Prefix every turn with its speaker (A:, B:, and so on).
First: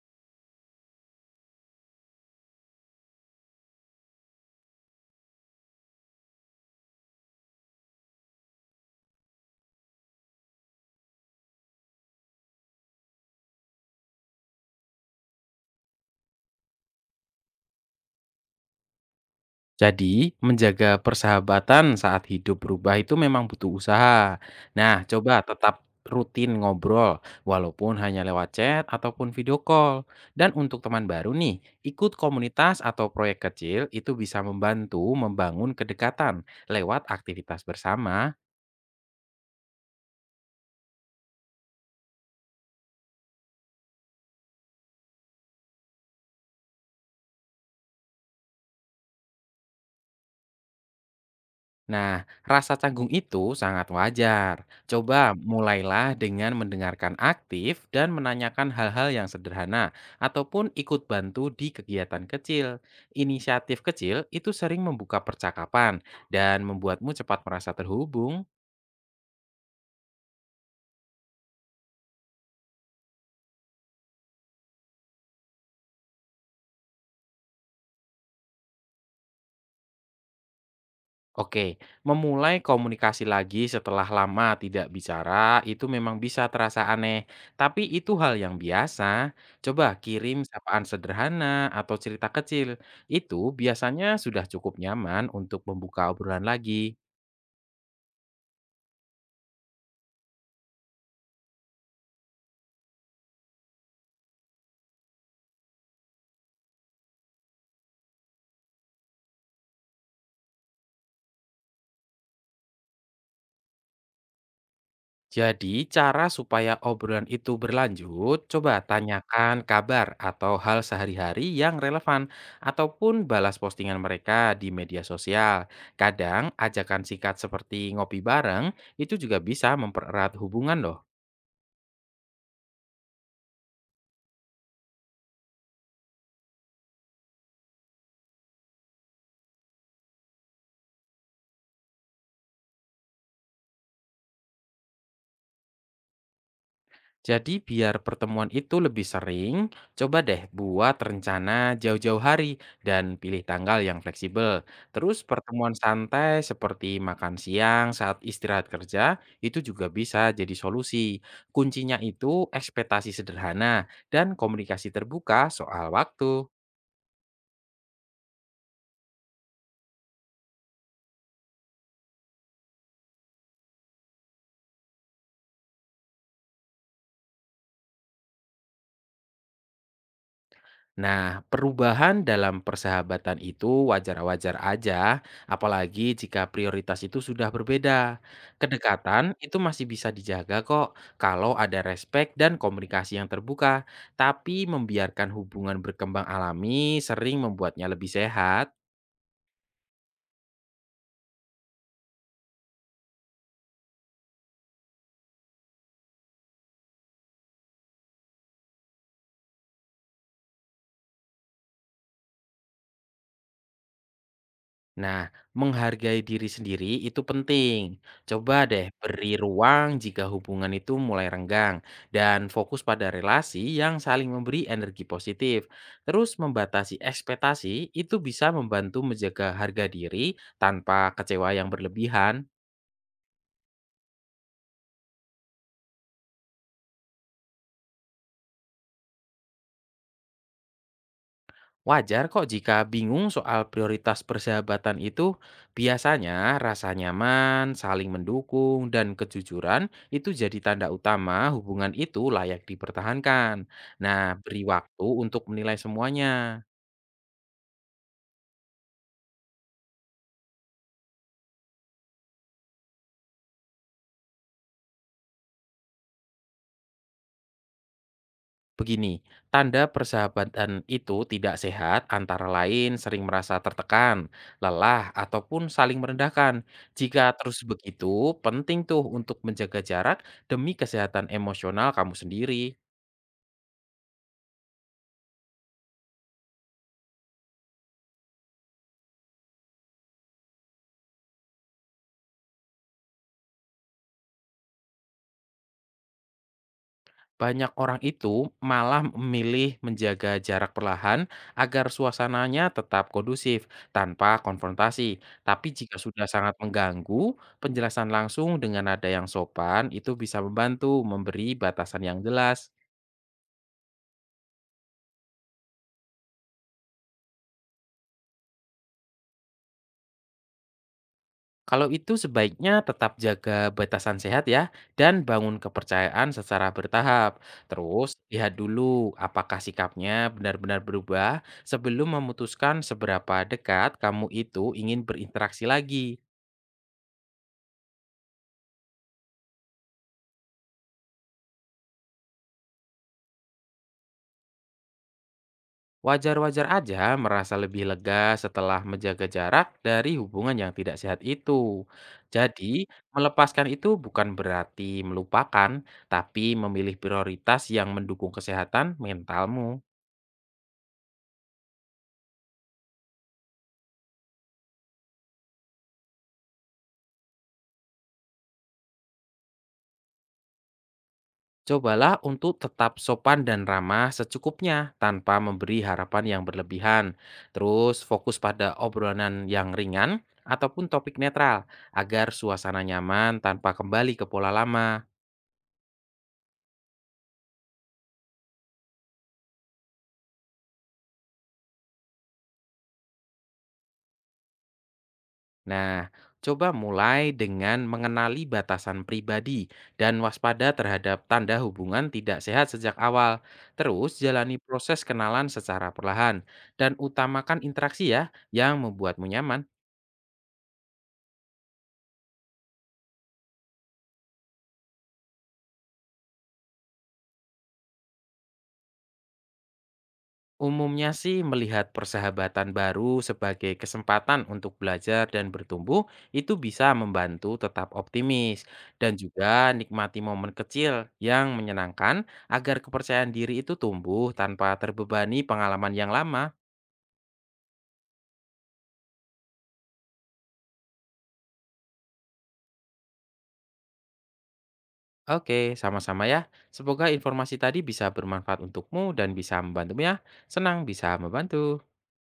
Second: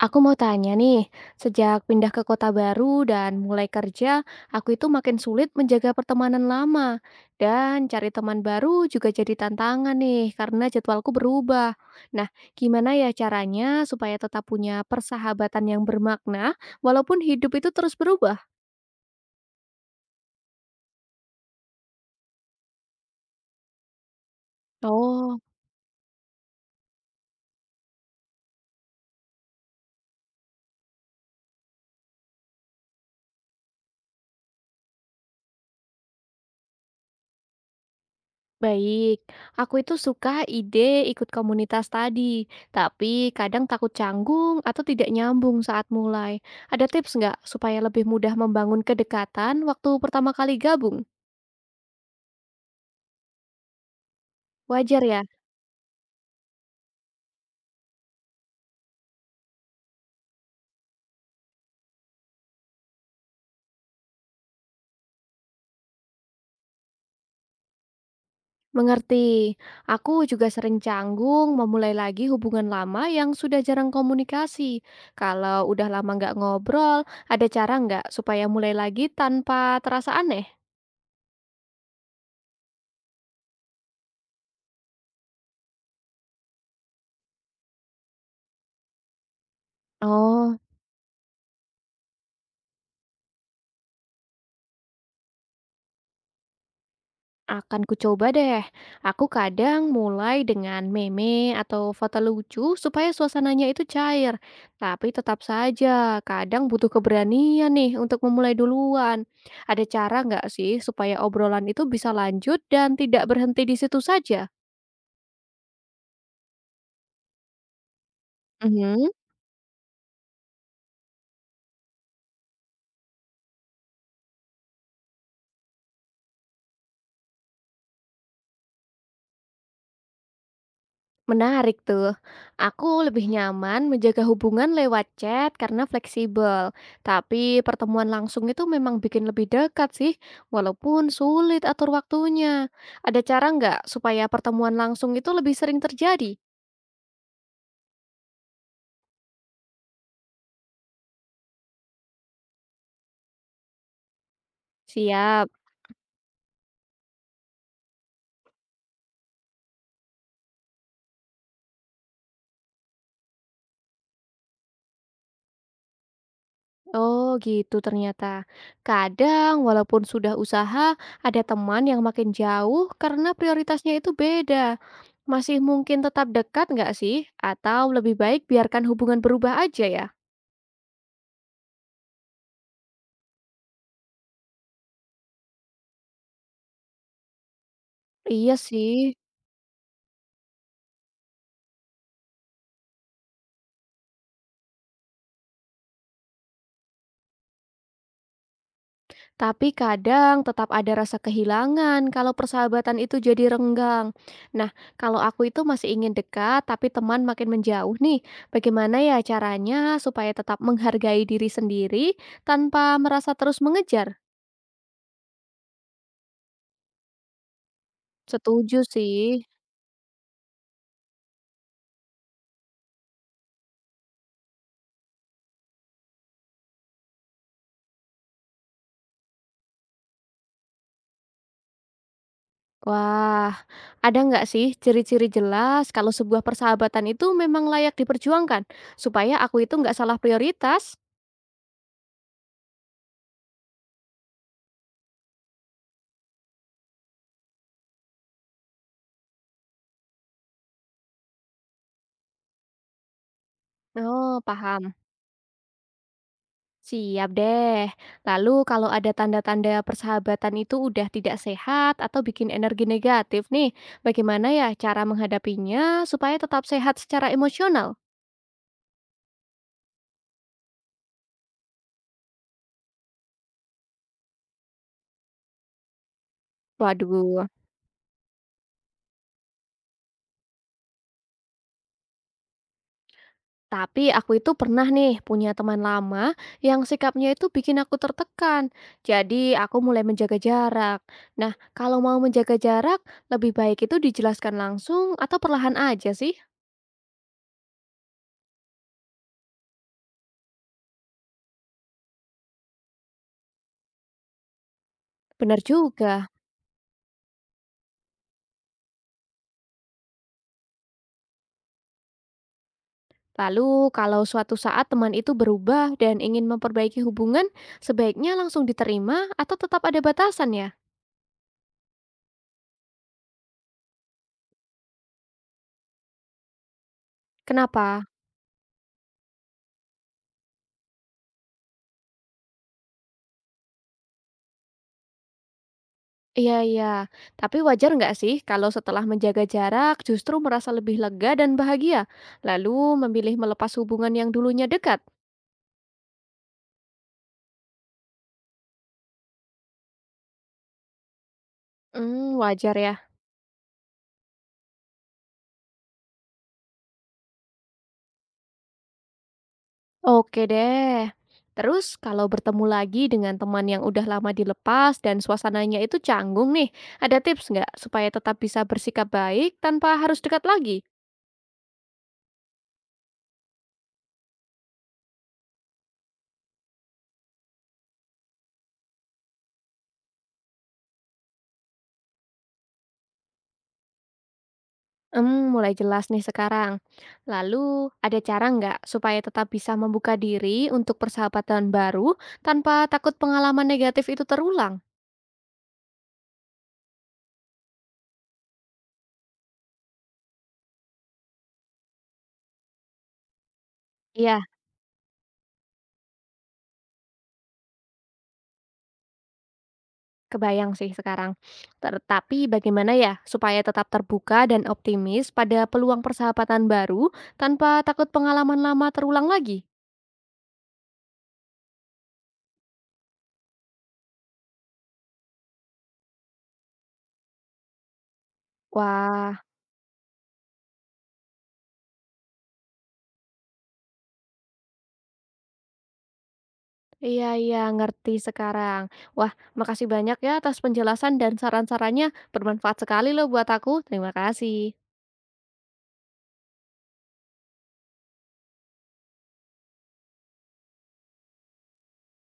A: Aku mau tanya nih, sejak pindah ke kota baru dan mulai kerja, aku itu makin sulit menjaga pertemanan lama. Dan cari teman baru juga jadi tantangan nih, karena jadwalku berubah. Nah, gimana ya caranya supaya tetap punya persahabatan yang bermakna, walaupun hidup itu terus berubah?
B: Jadi, menjaga persahabatan saat hidup berubah itu memang butuh usaha. Nah, coba
A: Oh.
B: tetap rutin ngobrol, walaupun hanya lewat chat ataupun video call. Dan untuk teman baru nih, ikut komunitas atau proyek kecil itu bisa membantu membangun kedekatan lewat aktivitas bersama.
A: Baik, aku itu suka ide ikut komunitas tadi, tapi kadang takut canggung atau tidak nyambung saat mulai. Ada tips nggak supaya lebih mudah membangun kedekatan waktu pertama kali gabung?
B: Nah, rasa canggung itu sangat wajar.
A: Wajar
B: Coba
A: ya,
B: mulailah dengan mendengarkan aktif dan menanyakan hal-hal yang sederhana, ataupun ikut bantu di kegiatan kecil. Inisiatif kecil itu sering membuka percakapan dan membuatmu cepat merasa terhubung.
A: mengerti. Aku juga sering canggung memulai lagi hubungan lama yang sudah jarang komunikasi. Kalau udah lama nggak ngobrol, ada cara nggak supaya mulai lagi tanpa terasa aneh?
B: Oke, memulai komunikasi lagi setelah lama tidak bicara itu memang bisa terasa aneh, tapi itu hal yang biasa. Coba kirim
A: Oh.
B: sapaan sederhana atau cerita kecil, itu biasanya sudah cukup nyaman untuk membuka obrolan lagi.
A: Akan kucoba deh. Aku kadang mulai dengan meme atau foto lucu supaya suasananya itu cair. Tapi tetap saja, kadang butuh keberanian nih untuk memulai duluan. Ada cara nggak sih supaya obrolan itu bisa lanjut dan tidak berhenti di situ saja?
B: Jadi, cara supaya obrolan itu berlanjut, coba tanyakan kabar atau hal sehari-hari yang relevan, ataupun balas postingan mereka di media sosial. Kadang, ajakan singkat seperti ngopi bareng itu juga bisa mempererat hubungan, loh.
A: Menarik tuh. Aku lebih nyaman menjaga hubungan lewat chat karena fleksibel. Tapi pertemuan langsung itu memang bikin lebih dekat sih, walaupun sulit atur waktunya. Ada cara nggak supaya pertemuan langsung itu lebih sering terjadi?
B: Jadi biar pertemuan itu lebih sering, coba deh buat rencana jauh-jauh hari dan pilih tanggal yang fleksibel. Terus
A: Siap.
B: pertemuan santai seperti makan siang saat istirahat kerja itu juga bisa jadi solusi. Kuncinya itu ekspektasi sederhana dan komunikasi terbuka soal waktu.
A: Oh gitu ternyata. Kadang walaupun sudah usaha, ada teman yang makin jauh karena prioritasnya itu beda. Masih mungkin tetap dekat nggak sih? Atau lebih baik biarkan hubungan berubah aja ya?
B: Nah, perubahan dalam persahabatan itu wajar-wajar aja, apalagi jika prioritas itu sudah berbeda.
A: Iya sih,
B: Kedekatan itu masih bisa dijaga kok kalau ada respek dan komunikasi yang terbuka, tapi membiarkan hubungan berkembang alami sering membuatnya lebih sehat.
A: tapi kadang tetap ada rasa kehilangan kalau persahabatan itu jadi renggang. Nah, kalau aku itu masih ingin dekat, tapi teman makin menjauh nih, bagaimana ya caranya supaya tetap menghargai diri sendiri tanpa merasa terus mengejar?
B: Nah, menghargai diri sendiri itu penting. Coba
A: Setuju
B: deh
A: sih.
B: beri ruang jika hubungan itu mulai renggang dan fokus pada relasi yang saling memberi energi positif. Terus membatasi ekspektasi itu bisa membantu menjaga harga diri tanpa kecewa yang berlebihan.
A: Wah, ada nggak sih ciri-ciri jelas kalau sebuah persahabatan itu memang layak diperjuangkan supaya aku itu nggak salah prioritas?
B: Wajar kok jika bingung soal prioritas persahabatan itu, biasanya rasa nyaman, saling mendukung, dan kejujuran itu jadi tanda utama hubungan itu layak dipertahankan. Nah,
A: Oh,
B: beri
A: paham.
B: waktu untuk menilai semuanya.
A: Siap deh. Lalu kalau ada tanda-tanda persahabatan itu udah tidak sehat atau bikin energi negatif nih, bagaimana ya cara menghadapinya supaya tetap sehat secara emosional?
B: Begini, tanda persahabatan itu tidak sehat antara lain sering merasa tertekan, lelah, ataupun saling merendahkan. Jika
A: Waduh,
B: terus begitu, penting tuh untuk menjaga jarak demi kesehatan emosional kamu sendiri.
A: tapi aku itu pernah nih punya teman lama yang sikapnya itu bikin aku tertekan. Jadi aku mulai menjaga jarak. Nah, kalau mau menjaga jarak, lebih baik itu dijelaskan langsung atau perlahan aja sih?
B: Banyak orang itu malah memilih menjaga jarak perlahan agar suasananya tetap kondusif tanpa konfrontasi.
A: Benar
B: Tapi jika
A: juga.
B: sudah sangat mengganggu, penjelasan langsung dengan nada yang sopan itu bisa membantu memberi batasan yang jelas.
A: Lalu, kalau suatu saat teman itu berubah dan ingin memperbaiki hubungan, sebaiknya langsung diterima atau tetap ada batasan ya?
B: Kalau itu sebaiknya tetap jaga batasan sehat ya, dan bangun kepercayaan secara bertahap.
A: Kenapa?
B: Terus, lihat dulu apakah sikapnya benar-benar berubah sebelum memutuskan seberapa dekat kamu itu ingin berinteraksi lagi.
A: Iya, iya. Tapi wajar nggak sih kalau setelah menjaga jarak justru merasa lebih lega dan bahagia, lalu memilih melepas hubungan yang dulunya dekat?
B: Wajar-wajar aja merasa lebih lega setelah menjaga jarak dari hubungan yang tidak sehat itu.
A: Hmm, wajar
B: Jadi,
A: ya.
B: melepaskan itu bukan berarti melupakan, tapi memilih prioritas yang mendukung kesehatan mentalmu.
A: Oke deh. Terus, kalau bertemu lagi dengan teman yang udah lama dilepas dan suasananya itu canggung nih, ada tips nggak supaya tetap bisa bersikap baik tanpa harus dekat lagi?
B: Cobalah untuk tetap sopan dan ramah secukupnya tanpa memberi harapan yang berlebihan. Terus fokus pada obrolan yang ringan ataupun topik netral agar suasana nyaman tanpa kembali ke pola lama.
A: Mmm, mulai jelas nih sekarang. Lalu, ada cara nggak supaya tetap bisa membuka diri untuk persahabatan baru tanpa takut pengalaman negatif itu terulang?
B: Nah, coba mulai dengan mengenali batasan pribadi dan waspada terhadap tanda hubungan tidak sehat sejak awal. Terus
A: Iya,
B: jalani proses kenalan secara perlahan dan utamakan interaksi ya yang membuatmu nyaman.
A: kebayang sih sekarang. Tetapi bagaimana ya supaya tetap terbuka dan optimis pada peluang persahabatan baru tanpa takut pengalaman lama terulang lagi?
B: Umumnya sih melihat persahabatan baru sebagai kesempatan untuk belajar dan bertumbuh itu bisa membantu tetap optimis dan
A: Wah,
B: juga nikmati momen kecil yang menyenangkan agar kepercayaan diri itu tumbuh tanpa terbebani pengalaman yang lama.
A: iya iya, ngerti sekarang. Wah, makasih banyak ya atas penjelasan dan saran-sarannya, bermanfaat sekali loh buat aku. Terima kasih.
B: Oke, sama-sama ya. Semoga informasi tadi bisa bermanfaat untukmu dan bisa membantumu ya. Senang bisa membantu.